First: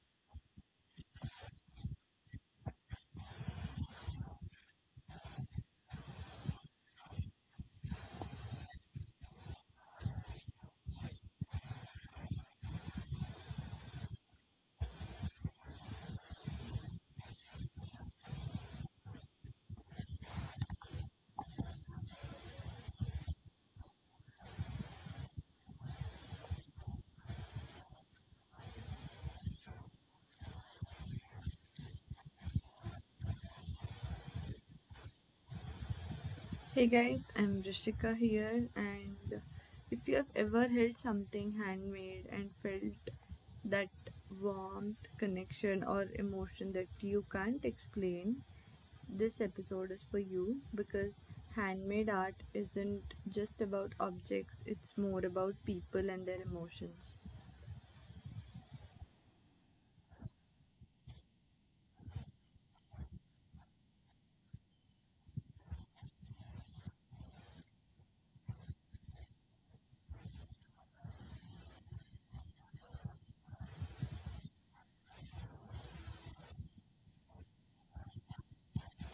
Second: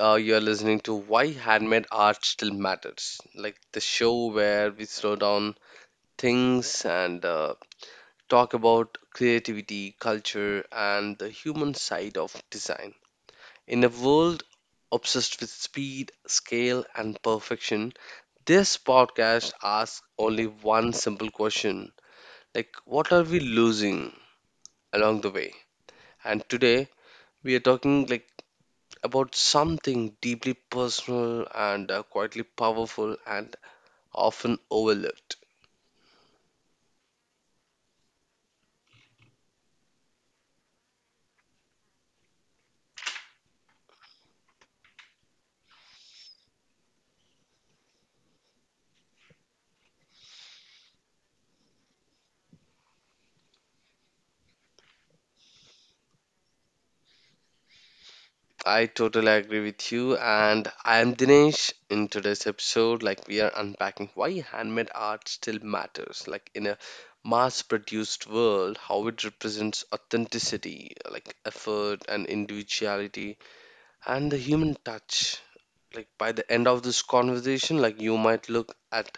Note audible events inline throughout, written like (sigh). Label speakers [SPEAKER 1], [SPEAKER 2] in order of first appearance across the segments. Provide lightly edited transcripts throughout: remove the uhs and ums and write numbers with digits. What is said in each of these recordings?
[SPEAKER 1] you're listening to Why Handmade Art Still Matters, like the show where we slow down things and talk about creativity, culture, and the human side of design. In a world obsessed with speed, scale, and perfection, this podcast asks only one simple question: like, what are we losing along the way? And today we are talking like about something deeply personal and quietly powerful and often overlooked.
[SPEAKER 2] Hey guys, I'm Rishika here, and if you have ever held something handmade and felt that warmth, connection, or emotion that you can't explain, this episode is for you because handmade art isn't just about objects, it's more about people and their emotions.
[SPEAKER 1] I totally agree with you, and I am Dinesh. In today's episode, like we are unpacking why handmade art still matters, like in a mass-produced world, how it represents authenticity, like effort and individuality, and the human touch. Like by the end of this conversation, like you might look at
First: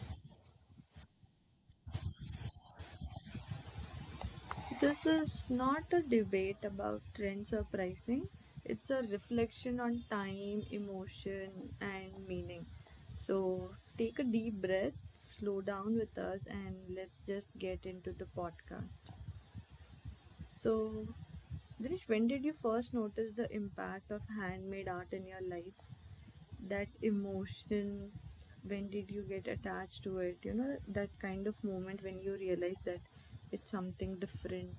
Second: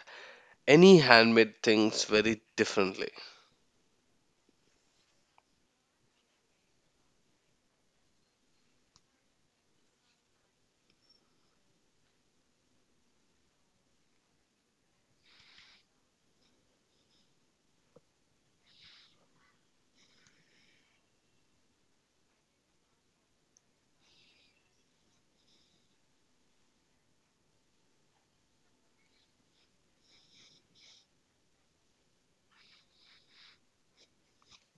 [SPEAKER 1] any handmade things very differently.
[SPEAKER 2] This is not a debate about trends or pricing. It's a reflection on time, emotion, and meaning. So take a deep breath, slow down with us, and let's just get into the podcast. So, Dinesh, when did you first notice the impact of handmade art in your life? That emotion, when did you get attached to it? You know, that kind of moment when you realize that it's something different.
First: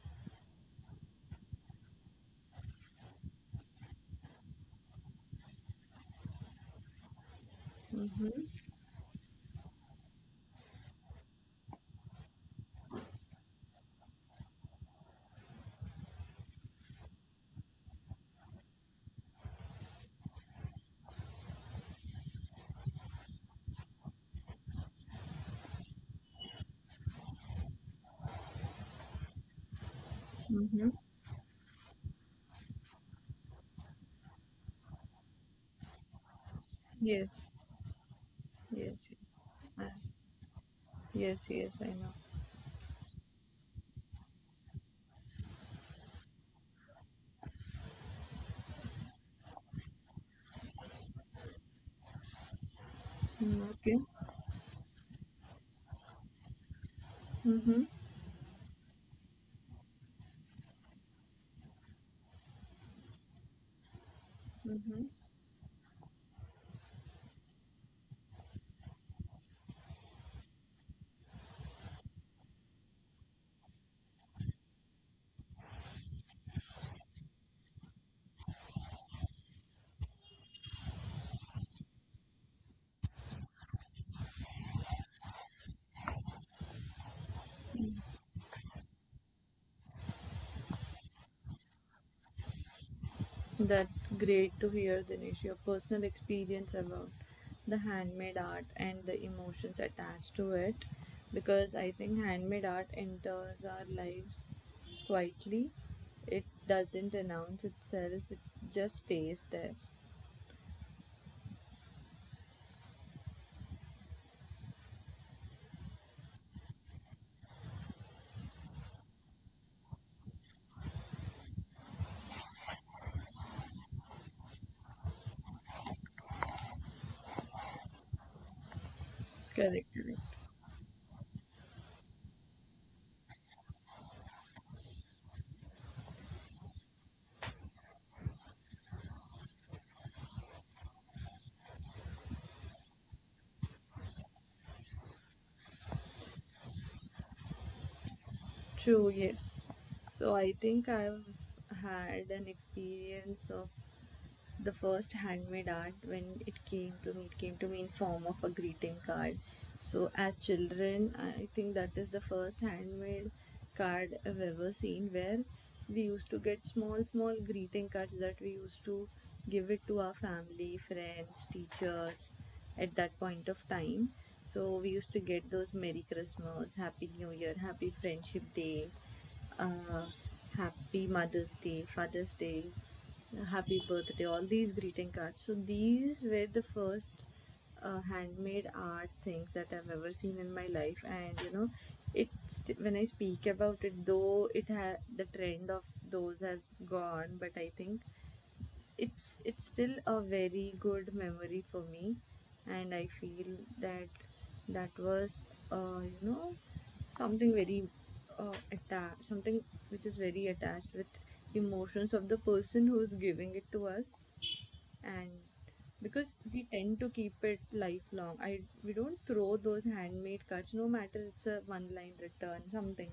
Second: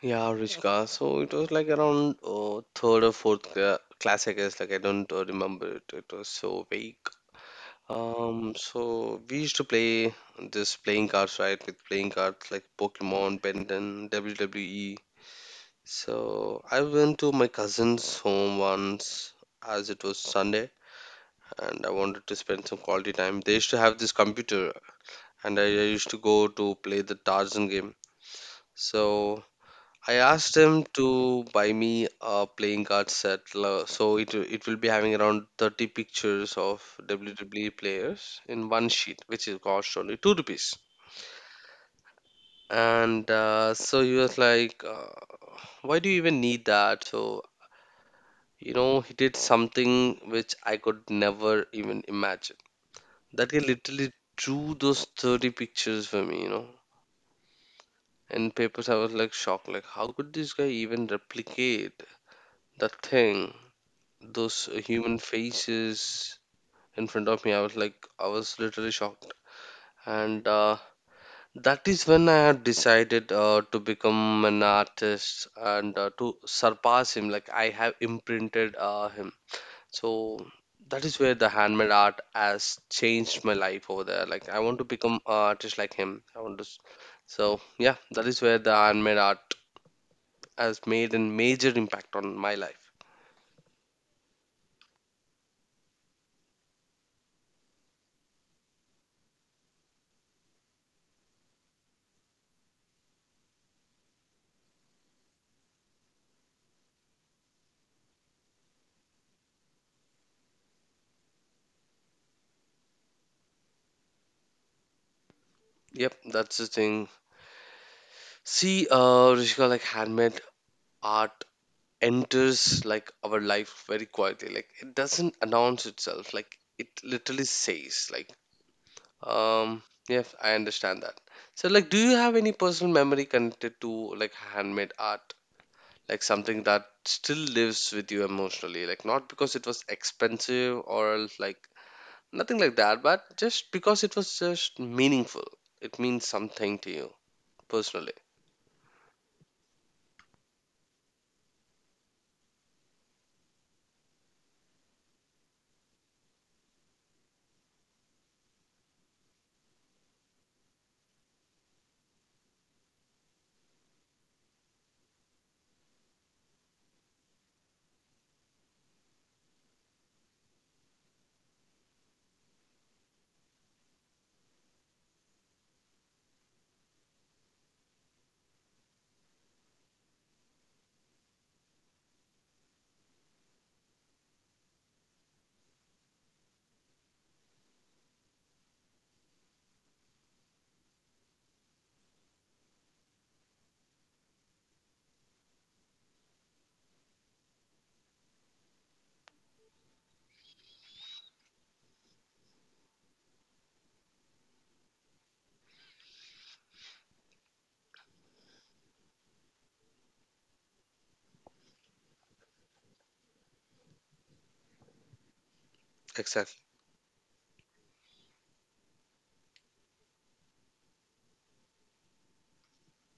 [SPEAKER 1] Yeah, Ruchika. So it was like around third or fourth class, I guess. Like I don't remember it. It was so vague.
[SPEAKER 2] Mm-hmm.
[SPEAKER 1] So we used to play this playing cards, right? With playing cards like Pokemon, Benton, WWE. So I went to my cousin's home once, as it was Sunday, and I wanted to spend some quality time. They used to have this computer, and I used to go to play the Tarzan game. So I asked him
[SPEAKER 2] Mm-hmm.
[SPEAKER 1] to buy me a playing card set, so it will be having around 30 pictures of
[SPEAKER 2] Yes.
[SPEAKER 1] WWE players in one
[SPEAKER 2] Yes.
[SPEAKER 1] sheet, which is
[SPEAKER 2] Uh,
[SPEAKER 1] cost only 2 rupees.
[SPEAKER 2] yes. Yes. I know.
[SPEAKER 1] And so he was like, "Why do you even need that?" So you know, he did something which I could never even imagine. That guy
[SPEAKER 2] Mm, okay.
[SPEAKER 1] literally drew those 30 pictures for me, you know.
[SPEAKER 2] Mm-hmm.
[SPEAKER 1] In papers, I was like shocked, like how could this guy even replicate that thing? Those
[SPEAKER 2] Mm-hmm.
[SPEAKER 1] human faces in front of me. I was like, I was literally shocked. And that is when I had decided to become an artist and to surpass him. Like, I have imprinted him. So, that is where the handmade art has changed my life over there. Like, I want to become an artist like him. I want to. So, yeah, that is where the handmade art has made a major impact on my life.
[SPEAKER 2] That's great to hear, Dinesh. Your personal experience about the handmade art and the emotions attached to it, because I think handmade art enters our lives quietly. It doesn't announce itself. It just stays there.
[SPEAKER 1] Yep, that's the thing. See, Rishika, like handmade art enters like our life very quietly. Like it doesn't announce itself. Like it literally says, like, um,
[SPEAKER 2] Correct. Correct.
[SPEAKER 1] yeah, I understand that. So, like, do you have any personal memory connected to like handmade art? Like something that still lives with you emotionally, like not because it was expensive or else, like nothing like that, but just because it was just meaningful. It means something to you personally.
[SPEAKER 2] True, yes. So I think I've had an experience of the first handmade art when it came to me in form of a greeting card. So as children, I think that is the first handmade card I've ever seen, where we used to get small small greeting cards that we used to give it to our family, friends, teachers at that point of time. So we used to get those Merry Christmas, Happy New Year, Happy Friendship Day, uh, Happy Mother's Day, Father's Day, happy birthday, all these greeting cards. So these were the first handmade art things that I've ever seen in my life, and it's when I speak about it, though the trend of those has gone, but I think it's still a very good memory for me. And I feel that that was, uh, you know something very attached, something which is very attached with emotions of the person who's giving it to us. And because
[SPEAKER 1] Exactly.
[SPEAKER 2] we tend to keep it lifelong, I we don't throw those handmade cards, no matter it's a one line return something,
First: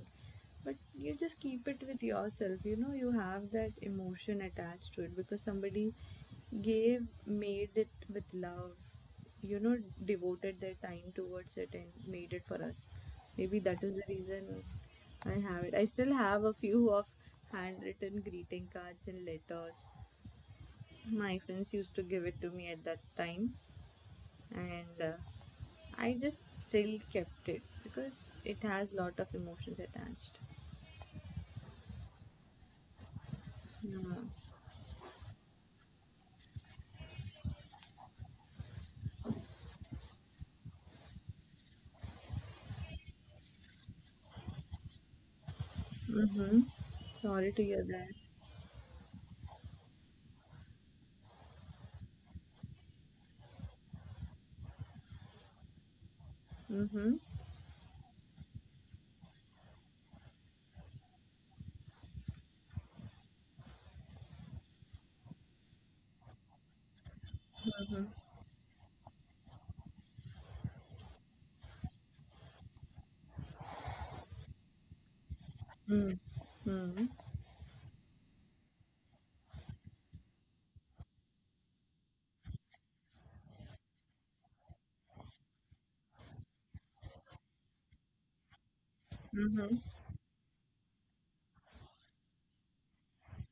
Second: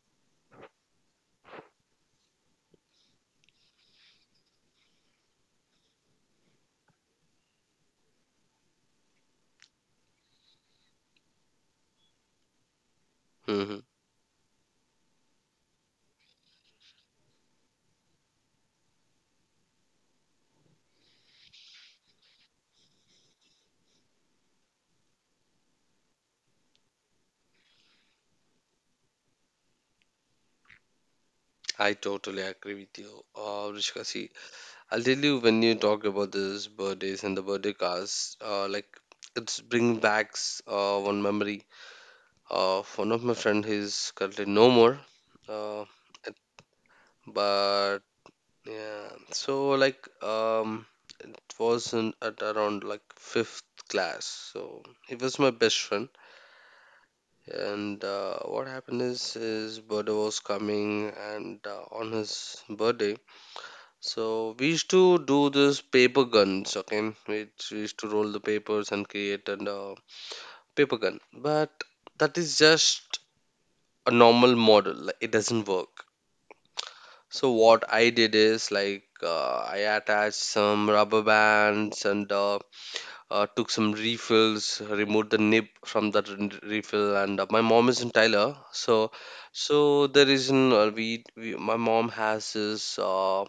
[SPEAKER 2] but you just keep it with yourself. You have that emotion attached to it because somebody gave made it with love, you know devoted their time towards it and made it for us. Maybe that is the reason I still have a few of handwritten greeting cards and letters my friends used to give it to me at that time. And I just still kept it because it has lot of emotions attached.
[SPEAKER 1] I totally agree with you,
[SPEAKER 2] Yeah.
[SPEAKER 1] Rishika. See, I'll tell you when you talk about this birthdays and the birthday cards, like it's bringing back one memory of one of my friend. He's currently no more, uh, it-
[SPEAKER 2] Mm-hmm. Sorry to hear
[SPEAKER 1] but
[SPEAKER 2] that.
[SPEAKER 1] yeah. So like, it was in, at around like fifth class. So he was my best friend,
[SPEAKER 2] Mm-hmm.
[SPEAKER 1] and what happened is his birthday was coming, and on his birthday. So we used to do this paper guns, okay? Which we used
[SPEAKER 2] Mm-hmm.
[SPEAKER 1] to roll the papers and create a paper gun. But that is just a normal model. Like, it doesn't work.
[SPEAKER 2] Mm-hmm.
[SPEAKER 1] So what I did is like I attached some rubber bands and took some refills, removed the nib from that refill, and my mom is in Tyler, so
[SPEAKER 2] Mm-hmm.
[SPEAKER 1] there is an we my mom has this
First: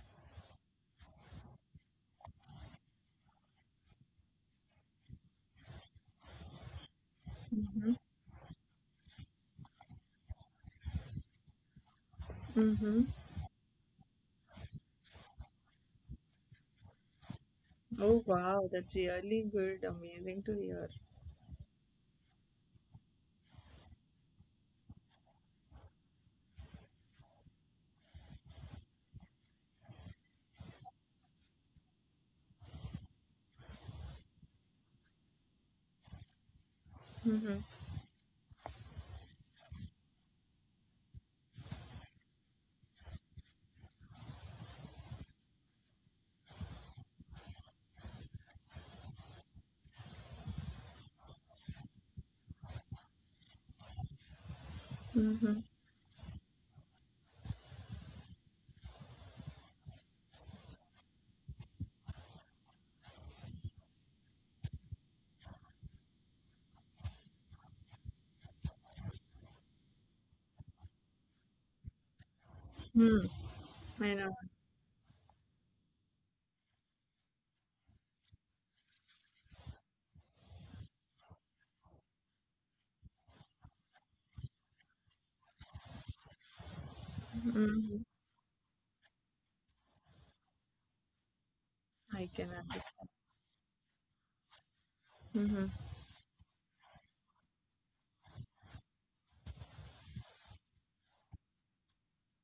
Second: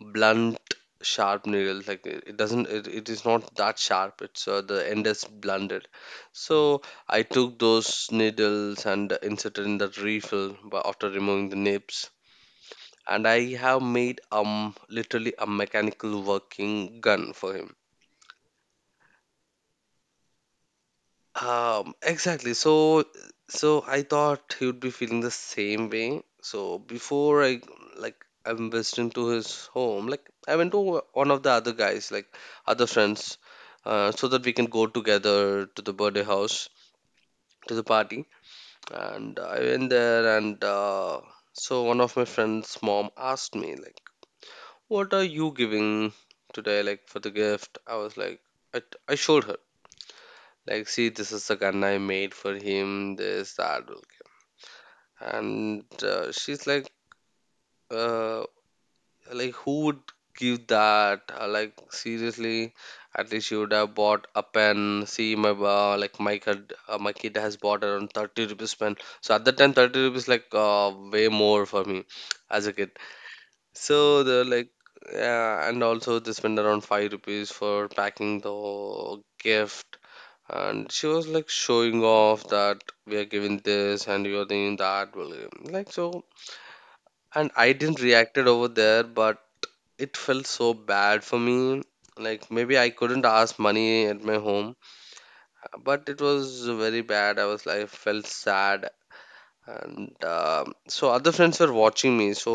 [SPEAKER 1] blunt sharp needle like it doesn't it is not that sharp. It's The end is blunted. So I took those needles and inserted in that refill, but after removing the nibs.
[SPEAKER 2] Mm-hmm.
[SPEAKER 1] And I have made literally a mechanical working gun for him.
[SPEAKER 2] Oh, wow, that's really good. Amazing to hear.
[SPEAKER 1] Exactly. So, I thought he would be feeling the same way. So before I like I went into his home, like I went to one of the other guys, like other friends, so that we can go together to the birthday house
[SPEAKER 2] Mm-hmm.
[SPEAKER 1] to the party. And I went there, and so one of my friend's mom asked me, like, "What are you giving today, like for the gift?" I was like, I, I showed her. Like, see, this is the gun I made for him, this, that. Okay."
[SPEAKER 2] Mm-hmm.
[SPEAKER 1] And she's uh, like, who would give that? Like, seriously, at least you would have bought a pen. See, my like my kid has bought around 30 rupees pen. So at that time, 30 rupees like way more for me as a kid.
[SPEAKER 2] Mm-hmm. I
[SPEAKER 1] So
[SPEAKER 2] know.
[SPEAKER 1] they're like, yeah, and also they spend around 5 rupees for packing the gift. And she was like showing off that we are giving this and you're doing that, William. Like so. And I didn't
[SPEAKER 2] Mm-hmm.
[SPEAKER 1] reacted over there, but it felt so bad for me,
[SPEAKER 2] I
[SPEAKER 1] like
[SPEAKER 2] can
[SPEAKER 1] maybe I
[SPEAKER 2] understand.
[SPEAKER 1] couldn't ask money at my home.
[SPEAKER 2] Mm-hmm.
[SPEAKER 1] But it was very bad. I was like felt sad. And so other friends were watching me, so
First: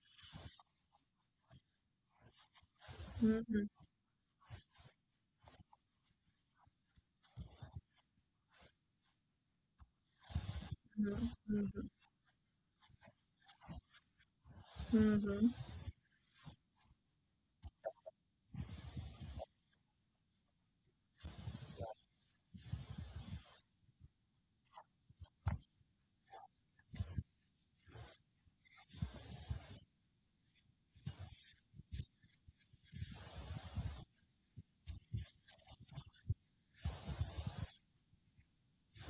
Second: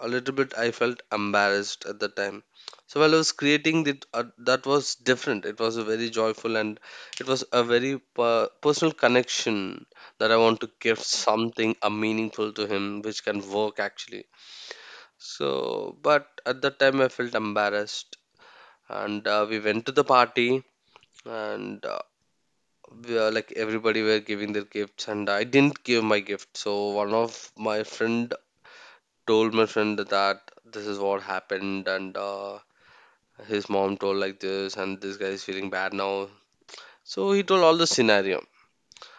[SPEAKER 1] a little bit I felt embarrassed at the time. So while I was
[SPEAKER 2] Mm-hmm.
[SPEAKER 1] creating that, that was different. It was a very joyful and it was a very personal connection, that I want to give something
[SPEAKER 2] Mm-hmm.
[SPEAKER 1] a meaningful to him which can work actually.
[SPEAKER 2] Mm-hmm. Mm-hmm.
[SPEAKER 1] So but at that time I felt embarrassed. And we went to the party. And we are like everybody were giving their gifts and I didn't give my gift. So one of my friend told my friend that this is what happened. And his mom told like this, and this guy is feeling bad now. So he told all the scenario.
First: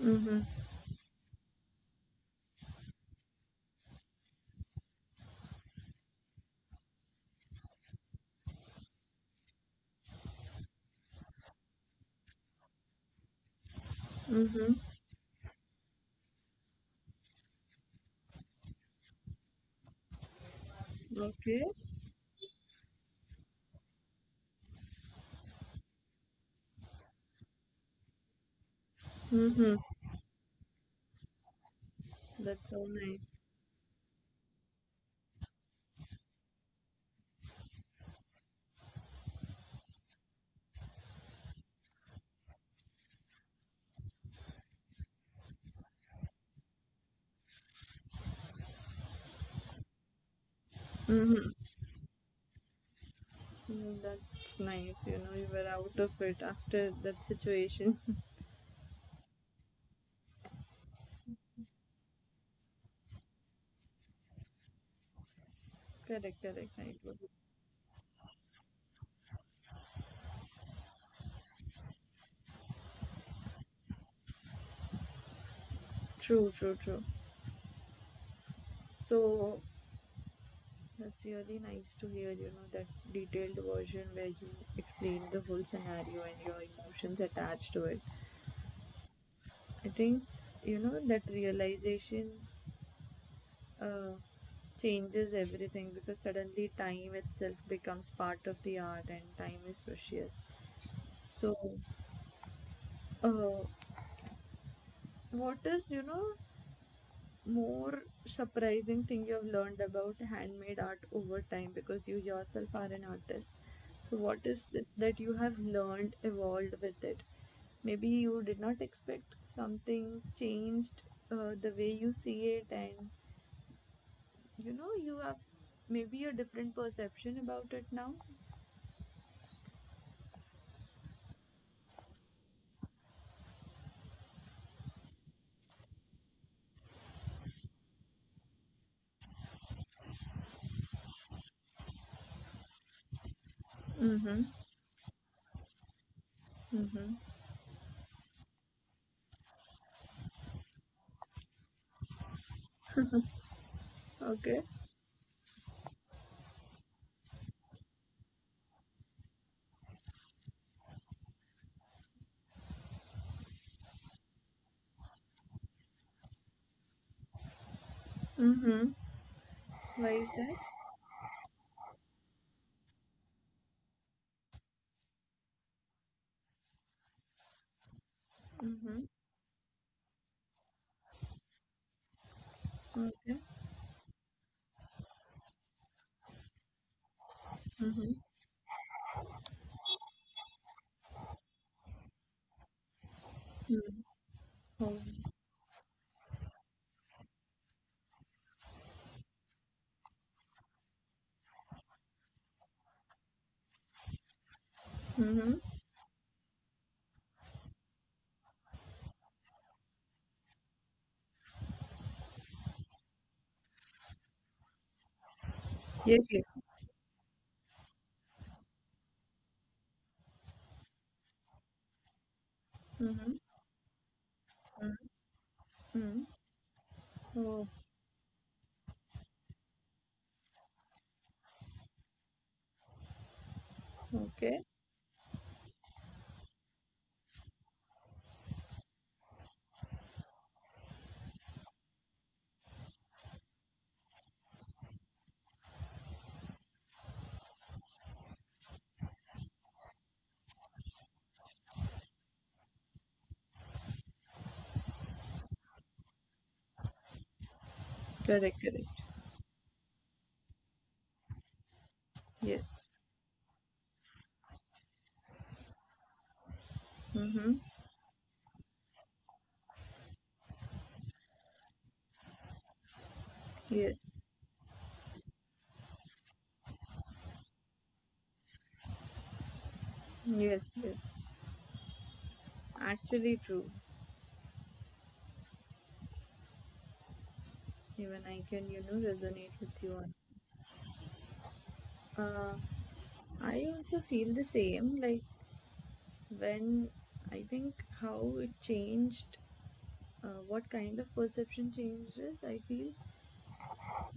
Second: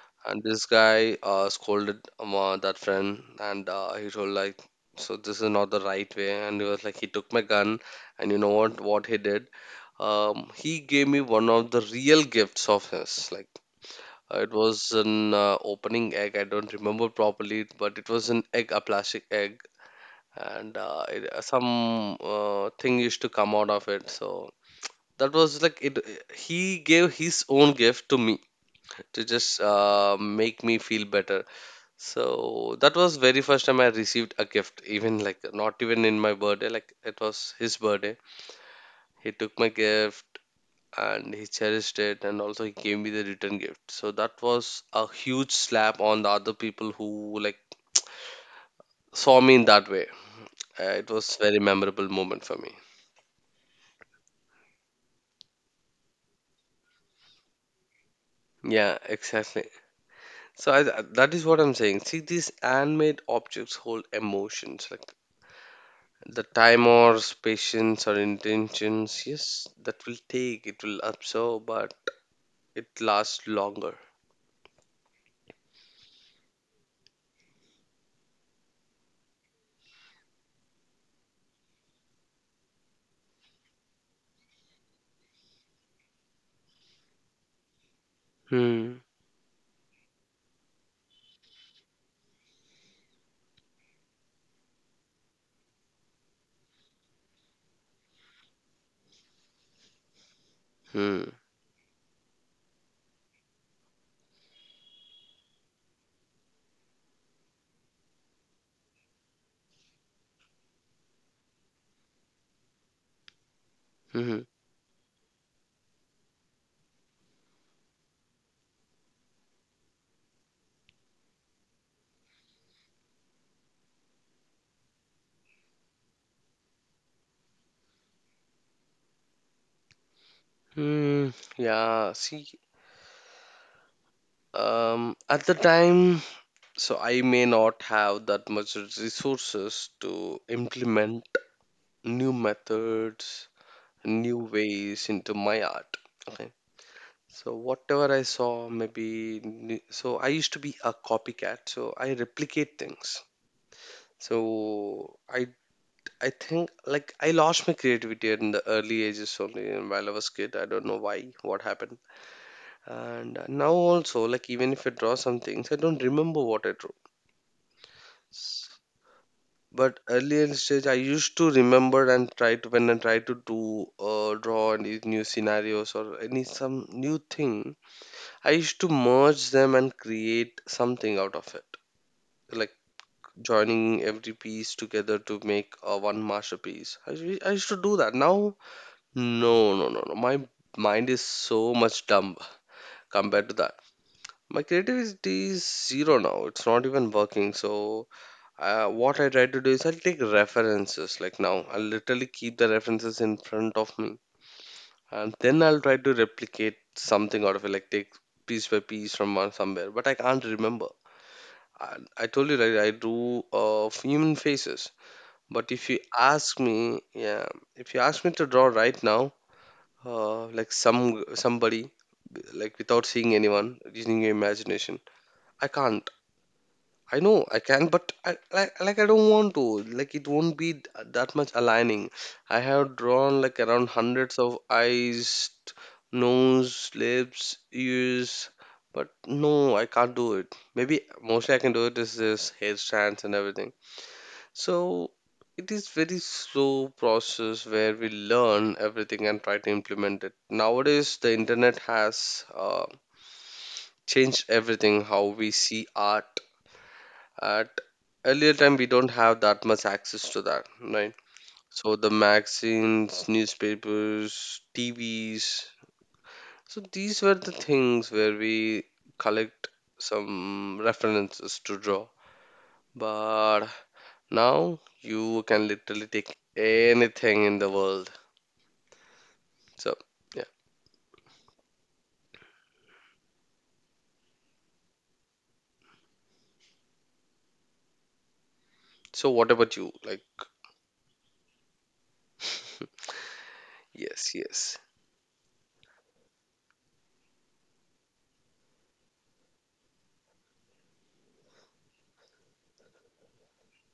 [SPEAKER 2] Mm-hmm.
[SPEAKER 1] And this guy scolded that friend. And he told like so this is not the right way. And he was like he took my gun. And you know what he did. He gave me one of the real gifts of his, like it
[SPEAKER 2] Mm-hmm.
[SPEAKER 1] was an opening egg. I don't remember properly, but it was an egg, a plastic egg. And it,
[SPEAKER 2] Okay.
[SPEAKER 1] some thing used to come out of it. So that was like it. He gave his own gift to me to just
[SPEAKER 2] Mm-hmm.
[SPEAKER 1] make me feel better.
[SPEAKER 2] That's
[SPEAKER 1] So
[SPEAKER 2] so
[SPEAKER 1] that was
[SPEAKER 2] nice.
[SPEAKER 1] very first time I received a gift, even like not even in my birthday. Like it was his birthday. He took my gift and he cherished it, and also he gave me the return gift. So that was a huge slap on the other people who like saw me in that way. It was
[SPEAKER 2] Mm-hmm.
[SPEAKER 1] very memorable moment for me.
[SPEAKER 2] Mm, that's nice. You know, you were out of it after that situation.
[SPEAKER 1] Yeah, exactly. So that is what I'm saying. See, these handmade objects hold emotions like
[SPEAKER 2] (laughs)
[SPEAKER 1] the
[SPEAKER 2] Correct, correct.
[SPEAKER 1] time
[SPEAKER 2] Right.
[SPEAKER 1] or patience or intentions. Yes, that will take, it will absorb, but it lasts longer.
[SPEAKER 2] True, true, true. So that's really nice to hear, you know, that detailed version where you explain the whole scenario and your emotions attached to it.
[SPEAKER 1] Hmm.
[SPEAKER 2] I think, that realization uh, changes everything because suddenly time itself becomes part of the art and time is precious.
[SPEAKER 1] Hmm.
[SPEAKER 2] So, uh, what is, more surprising thing you have learned about handmade art over time, because you yourself are an artist. So, what
[SPEAKER 1] Hmm.
[SPEAKER 2] is it that you have learned, evolved with it? Maybe you did not expect something changed the way you see it, and you have maybe a different perception about it now.
[SPEAKER 1] Hmm. Yeah. See, at the time, so I may not have that much resources to implement new methods,
[SPEAKER 2] Mm-hmm.
[SPEAKER 1] new ways into my art. Okay.
[SPEAKER 2] Mm-hmm.
[SPEAKER 1] So whatever I saw, maybe so I used to be a copycat, so I replicate things.
[SPEAKER 2] Okay.
[SPEAKER 1] So I think like I lost my creativity in the early ages only and while I was kid. I don't know why, what happened. And now also like even if I draw some things, I don't remember what I drew.
[SPEAKER 2] Mm-hmm.
[SPEAKER 1] S-
[SPEAKER 2] Why
[SPEAKER 1] But
[SPEAKER 2] is that?
[SPEAKER 1] earlier stage, I used to remember and try to when I try to do draw any new scenarios or any some new thing. I used
[SPEAKER 2] Mm-hmm.
[SPEAKER 1] to merge them and create something out of it, like
[SPEAKER 2] Okay.
[SPEAKER 1] joining every piece together to make one masterpiece. I used to
[SPEAKER 2] Mm-hmm.
[SPEAKER 1] do that. Now, no, no, no, no. My mind is so much dumb compared to that.
[SPEAKER 2] Mm-hmm.
[SPEAKER 1] My
[SPEAKER 2] Oh.
[SPEAKER 1] creativity is zero now. It's not even working. So, what I try to do is I'll take references. Like now, I'll literally keep the references in front of me, and
[SPEAKER 2] Mm-hmm.
[SPEAKER 1] then I'll try to replicate something out of it. Like take piece by piece from somewhere, but I can't remember. And I told you right, I do human faces. But if you
[SPEAKER 2] Yes, yes.
[SPEAKER 1] ask me, yeah, if you ask me to draw right now, like somebody, like without
[SPEAKER 2] Mm-hmm.
[SPEAKER 1] seeing anyone, using your imagination,
[SPEAKER 2] Mm-hmm.
[SPEAKER 1] I
[SPEAKER 2] Mm-hmm.
[SPEAKER 1] can't. I know
[SPEAKER 2] Oh,
[SPEAKER 1] I can, but I, like I don't want to. Like it won't be that much aligning. I have drawn like around hundreds
[SPEAKER 2] okay.
[SPEAKER 1] of eyes, nose, lips, ears, but no, I can't do it. Maybe mostly I can do it is this hair strands and everything. So it is very slow process where we learn everything and try to implement it. Nowadays, the internet has changed everything. How we see art at
[SPEAKER 2] Correct,
[SPEAKER 1] earlier
[SPEAKER 2] correct.
[SPEAKER 1] time, we don't have that much access to that, right? So the
[SPEAKER 2] Yes.
[SPEAKER 1] magazines, newspapers, TVs. So these
[SPEAKER 2] Mm-hmm.
[SPEAKER 1] were the things where we collect some references to draw. But
[SPEAKER 2] Yes.
[SPEAKER 1] now you can literally take anything in the world. So
[SPEAKER 2] Yes,
[SPEAKER 1] yeah.
[SPEAKER 2] yes. Actually true. Even I can,
[SPEAKER 1] So
[SPEAKER 2] resonate
[SPEAKER 1] what
[SPEAKER 2] with
[SPEAKER 1] about
[SPEAKER 2] you
[SPEAKER 1] you? Like
[SPEAKER 2] on. I also feel the
[SPEAKER 1] yes,
[SPEAKER 2] same.
[SPEAKER 1] yes.
[SPEAKER 2] Like when I think how it changed, what kind of perception changed is, I feel,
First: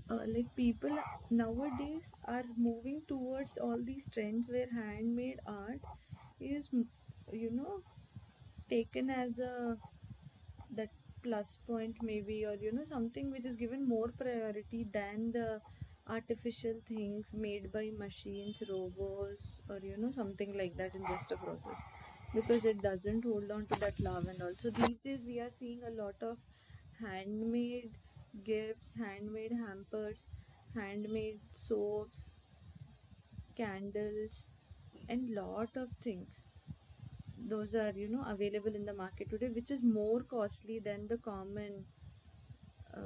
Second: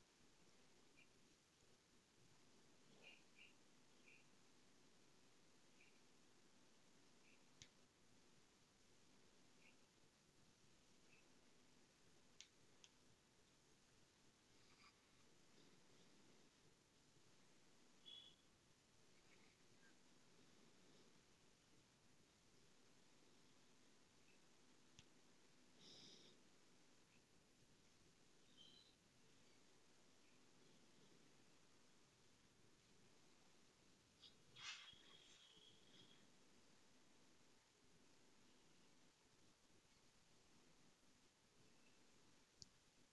[SPEAKER 2] like people nowadays are moving towards all these trends where handmade art is, you know taken as a that plus point, maybe, or something which is given more priority than the artificial things made by machines, robots, or something like that, in just a process, because it doesn't hold on to that love. And also these days we are seeing a lot of handmade gifts, handmade hampers, handmade soaps, candles, and lot of things those are, available in the market today, which is more costly than the common uh,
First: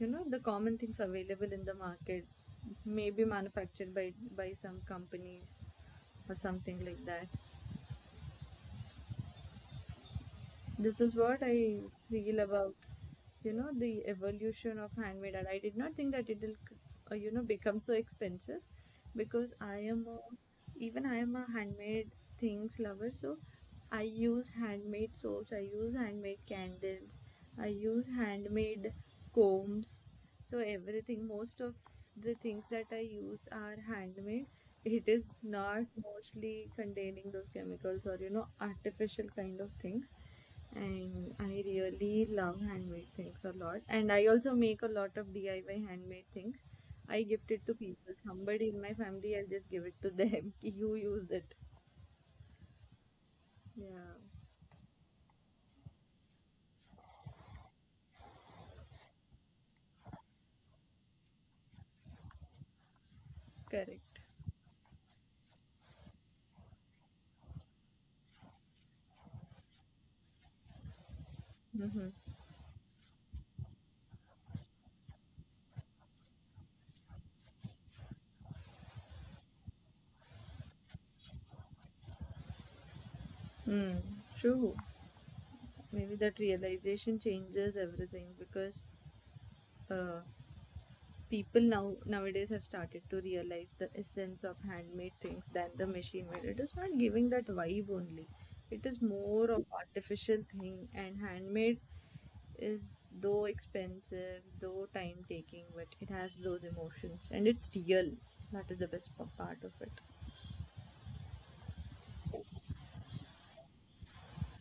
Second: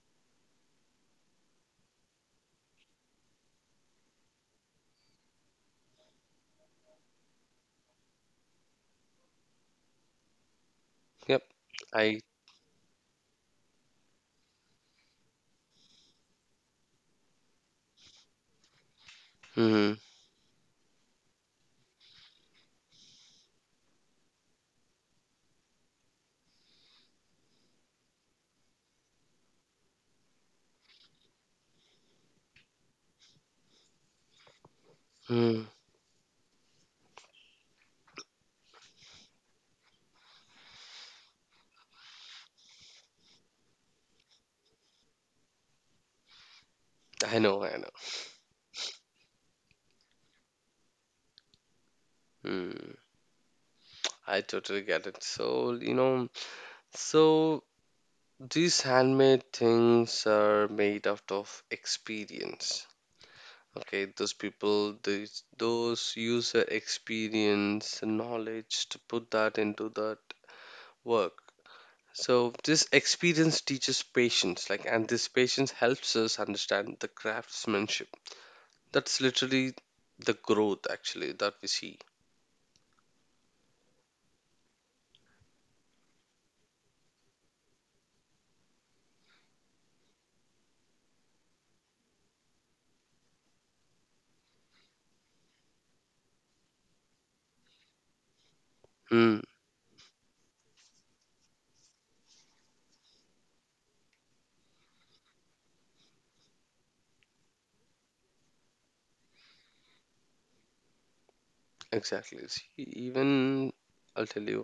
[SPEAKER 2] the common things available in the market, may be manufactured by some companies or something like that. This is
[SPEAKER 1] Yep.
[SPEAKER 2] what I
[SPEAKER 1] I.
[SPEAKER 2] feel about, the evolution of handmade art. I did not think that it will become so expensive, because I
[SPEAKER 1] Hmm.
[SPEAKER 2] am a, even I am a handmade things lover. So I use handmade soaps, I use handmade candles, I use handmade combs. So everything, most of the things that I use are handmade. It is
[SPEAKER 1] Hmm.
[SPEAKER 2] not mostly containing those chemicals or artificial kind of things. And I really love handmade things a lot. And I also make a lot of DIY handmade things. I
[SPEAKER 1] I
[SPEAKER 2] gift
[SPEAKER 1] know.
[SPEAKER 2] it
[SPEAKER 1] I
[SPEAKER 2] to
[SPEAKER 1] know.
[SPEAKER 2] people. Somebody in my family, I'll just give it to them. (laughs) You use it.
[SPEAKER 1] Hmm.
[SPEAKER 2] Yeah,
[SPEAKER 1] I totally get it. So you know. So these handmade things are made out of experience. Okay,
[SPEAKER 2] correct.
[SPEAKER 1] those people, these, those user experience and knowledge to put that into that work.
[SPEAKER 2] Mm-hmm.
[SPEAKER 1] So this experience teaches patience, like, and this patience helps us understand the craftsmanship. That's literally the growth actually that we see.
[SPEAKER 2] Mm, true. Maybe that realization changes everything because uh, people nowadays have started to realize the essence of handmade things than the machine made. It is not giving that vibe only, it is
[SPEAKER 1] Mm,
[SPEAKER 2] more of artificial thing. And handmade is, though expensive, though time taking, but it has those emotions and it's real. That is the best part of it.
[SPEAKER 1] exactly. See, even I'll tell you,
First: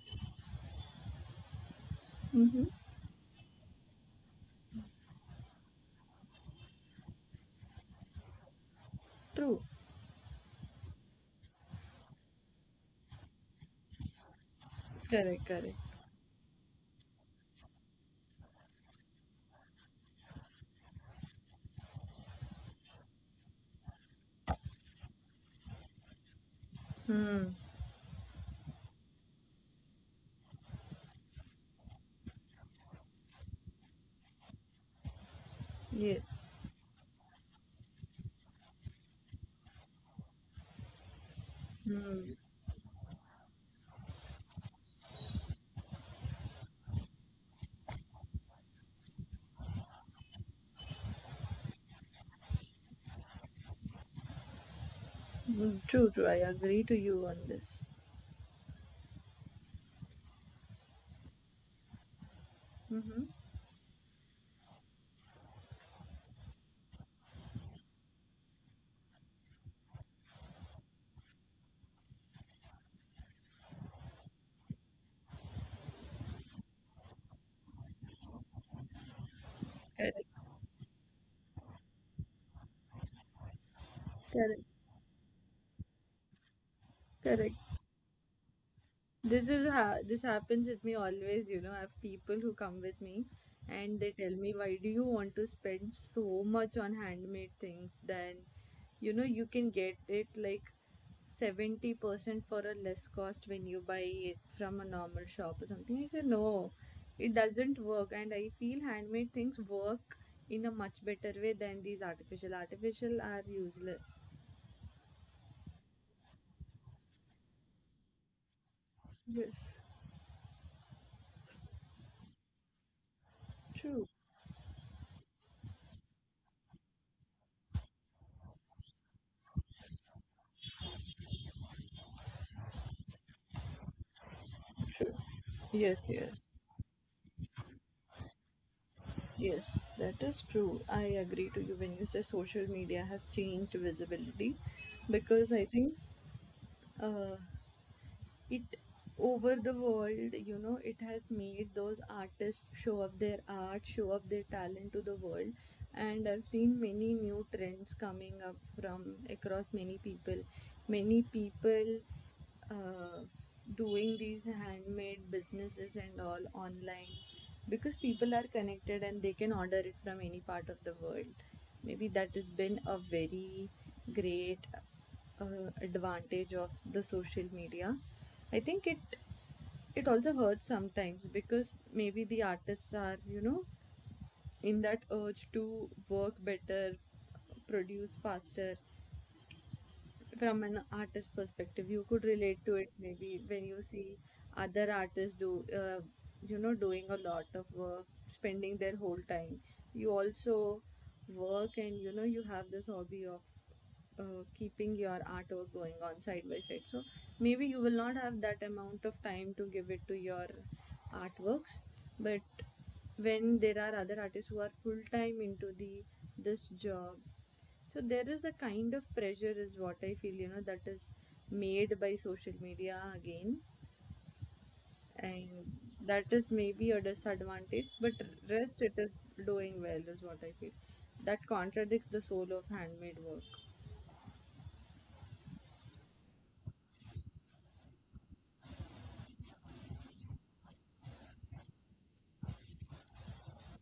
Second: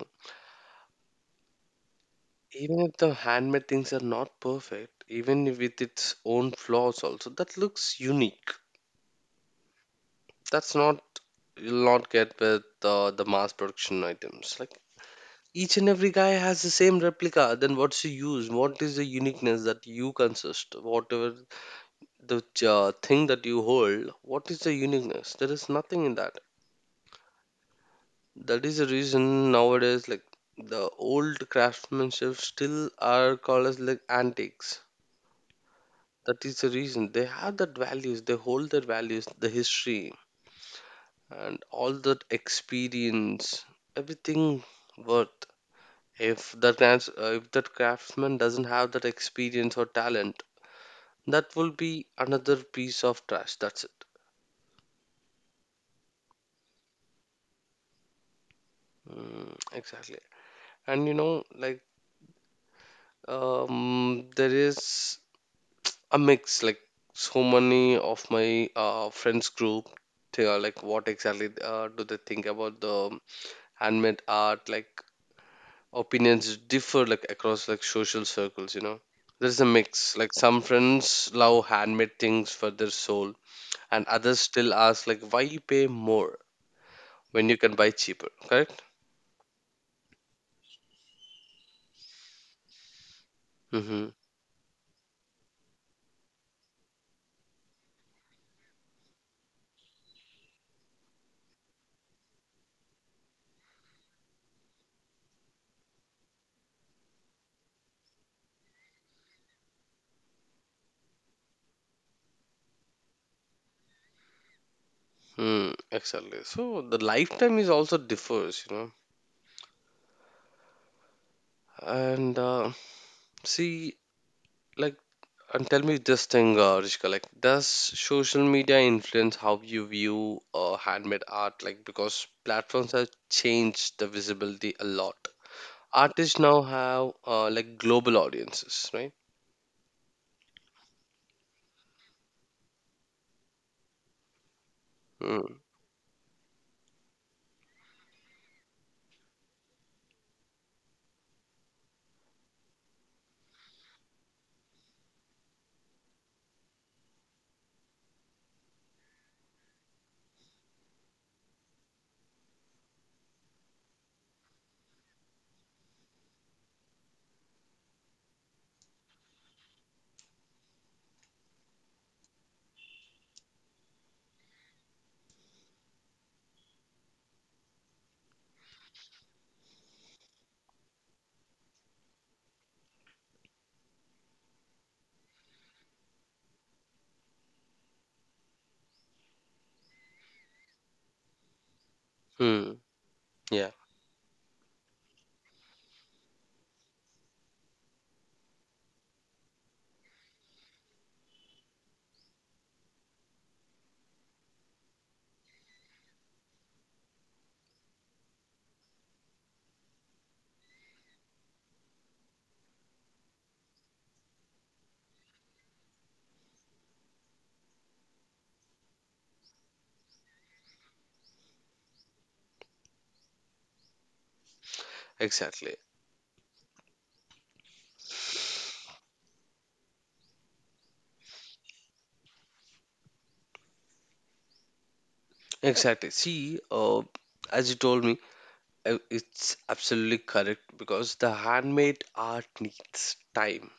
[SPEAKER 2] Mm-hmm.
[SPEAKER 1] even if the handmade things are not perfect, even if with its own flaws also, that looks unique.
[SPEAKER 2] True.
[SPEAKER 1] That's not, you'll not get with the mass production items. Like
[SPEAKER 2] Correct, correct.
[SPEAKER 1] each and every guy has the same replica, then what's the use? What is the uniqueness that you consist, whatever the thing that you hold? What is the uniqueness? There is nothing in that.
[SPEAKER 2] Hmm.
[SPEAKER 1] That is the reason nowadays, like, the old craftsmanship still are called as like antiques. That
[SPEAKER 2] Yes.
[SPEAKER 1] is the reason they have that values, they hold their values, the history and all that
[SPEAKER 2] Hmm.
[SPEAKER 1] experience, everything worth. If that if that craftsman doesn't have that experience or talent, that will be another piece of trash. That's it.
[SPEAKER 2] Mm, true, true. I agree to you on this.
[SPEAKER 1] Mm, exactly. And you know, like,
[SPEAKER 2] Mm-hmm.
[SPEAKER 1] there is a mix, like so many of my friends group. They are like, what exactly do they think about the handmade art? Like opinions differ, like across like social circles, you know. There's a mix,
[SPEAKER 2] Correct,
[SPEAKER 1] like some friends love handmade things for their soul, and others
[SPEAKER 2] correct,
[SPEAKER 1] still ask like, why you pay more when
[SPEAKER 2] correct.
[SPEAKER 1] you can buy cheaper? Correct.
[SPEAKER 2] This happens with me always. You know, I have people who come with me, and they
[SPEAKER 1] Mm-hmm.
[SPEAKER 2] tell me, "Why do you want to spend so much on handmade things? Then, you can get it like 70% for a less cost when you buy it from a normal shop or something." I said, "No, it doesn't work." And I feel handmade things work in a much better way than these artificial. Artificial are useless.
[SPEAKER 1] Mm, exactly, so the lifetime is also differs, you know.
[SPEAKER 2] Yes,
[SPEAKER 1] And see,
[SPEAKER 2] true.
[SPEAKER 1] like, and tell me this thing, Rishka, like does social media influence how you view handmade art? Like because platforms have changed the visibility a lot.
[SPEAKER 2] Yes,
[SPEAKER 1] Artists
[SPEAKER 2] yes.
[SPEAKER 1] now have like global audiences, right?
[SPEAKER 2] Yes, that is true. I agree to you when you say social media has changed visibility, because
[SPEAKER 1] Mm.
[SPEAKER 2] I think uh, it, over the world, it has made those artists show up their art, show up their talent to the world. And I've seen many new trends coming up from across many people. Many people uh, doing these handmade businesses and all online, because people are connected and they can order it from any part of the world. Maybe that has been a very great advantage of the social media. I think it also hurts sometimes, because maybe the artists are, in that urge to work better, produce faster. From an artist perspective, you could relate to
[SPEAKER 1] Mm.
[SPEAKER 2] it, maybe, when
[SPEAKER 1] Yeah,
[SPEAKER 2] you see other artists do you know doing a lot of work, spending their whole time. You also work and you have this hobby of keeping your artwork going on side by side. So maybe you will not have that amount of time to give it to your artworks. But when there are other artists who are full time into the this job, so there is a kind of pressure, is what I feel, that is made by social media again, and
[SPEAKER 1] exactly.
[SPEAKER 2] that is maybe a disadvantage. But rest, it is doing well, is what I feel. That contradicts the soul of handmade work.
[SPEAKER 1] Exactly, see, as you told me, it's absolutely correct because the handmade art needs time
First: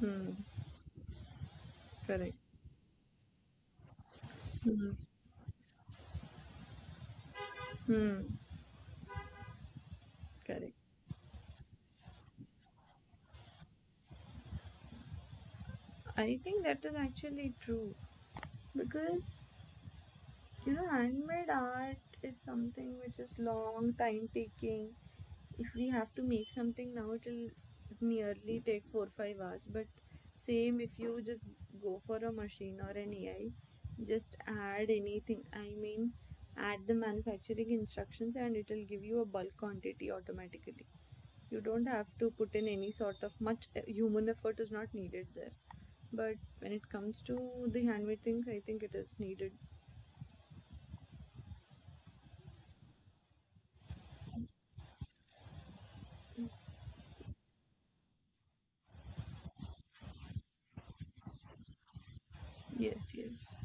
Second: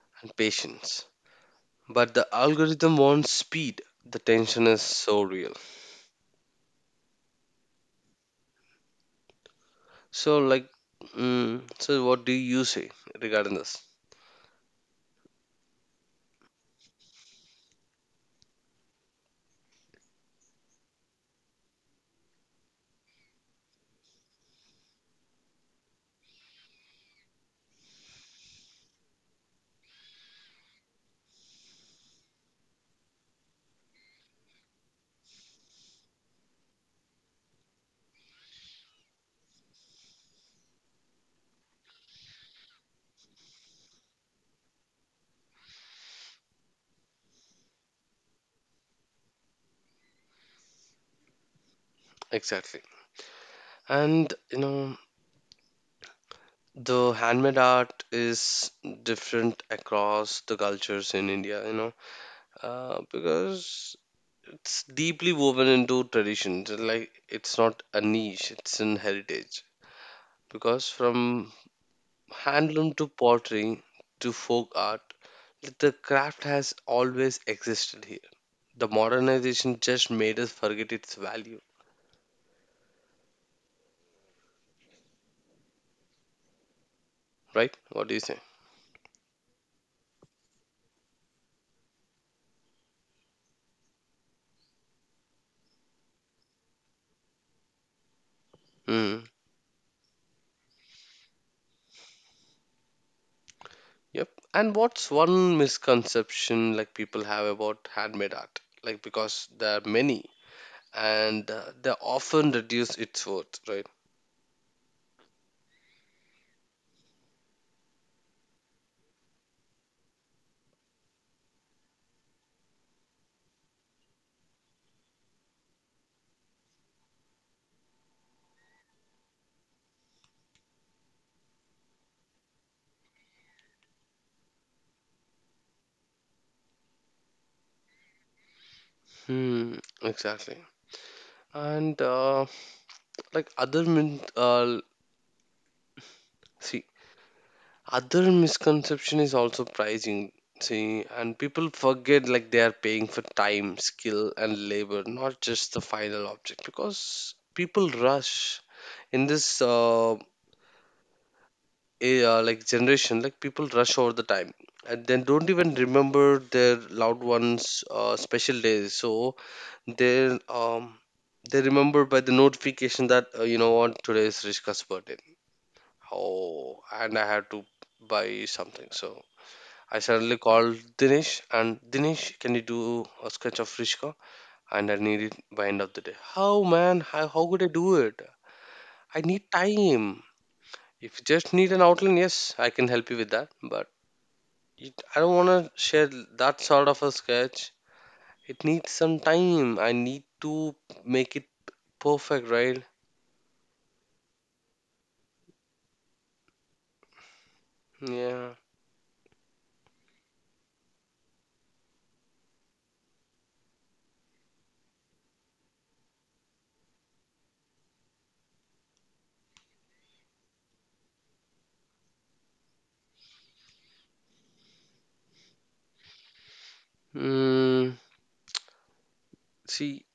[SPEAKER 2] Hmm.
[SPEAKER 1] and patience, but the
[SPEAKER 2] Correct.
[SPEAKER 1] algorithm wants speed. The tension is
[SPEAKER 2] Hmm.
[SPEAKER 1] so real.
[SPEAKER 2] Hmm.
[SPEAKER 1] So like,
[SPEAKER 2] Correct.
[SPEAKER 1] mm, so what do you say regarding this?
[SPEAKER 2] I think that is actually true because, you know, handmade art is something which is long time taking. If we have to make something now, it'll nearly take 4-5 hours. But same if you just go for a machine or an AI, just add anything. I mean, add the manufacturing instructions and it'll give you a bulk quantity automatically. You don't have to put in any sort of much human effort is not needed there. But when it comes to the handmade things, I think it is needed.
[SPEAKER 1] Exactly. And you know, the handmade art is different across the cultures in India, you know,
[SPEAKER 2] Yes, yes.
[SPEAKER 1] because it's deeply woven into traditions. Like it's not a niche; it's an heritage. Because from handloom to pottery to folk art, the craft has always existed here. The modernization just made us forget its value, right? What do you say? Hmm. Yep. And what's one misconception like people have about handmade art? Like because there are many, and they often reduce its worth, right? Hmm, exactly. And like, other min see, other misconception is also pricing. See, and people forget like they are paying for time, skill, and labor, not just the final object, because people rush in this yeah, like generation. Like people rush all the time and then don't even remember their loved ones' special days. So they um they remember by the notification that, you know what, today is Rishka's birthday. Oh, and I had to buy something. So I suddenly called Dinesh, and Dinesh, can you do a sketch of Rishka? And I need it by end of the day. How, man? How could I do it? I need time. If you just need an outline, yes, I can help you with that. But it, I don't want to share that sort of a sketch. It needs some time. I need to make it perfect, right? Yeah. Mm, see,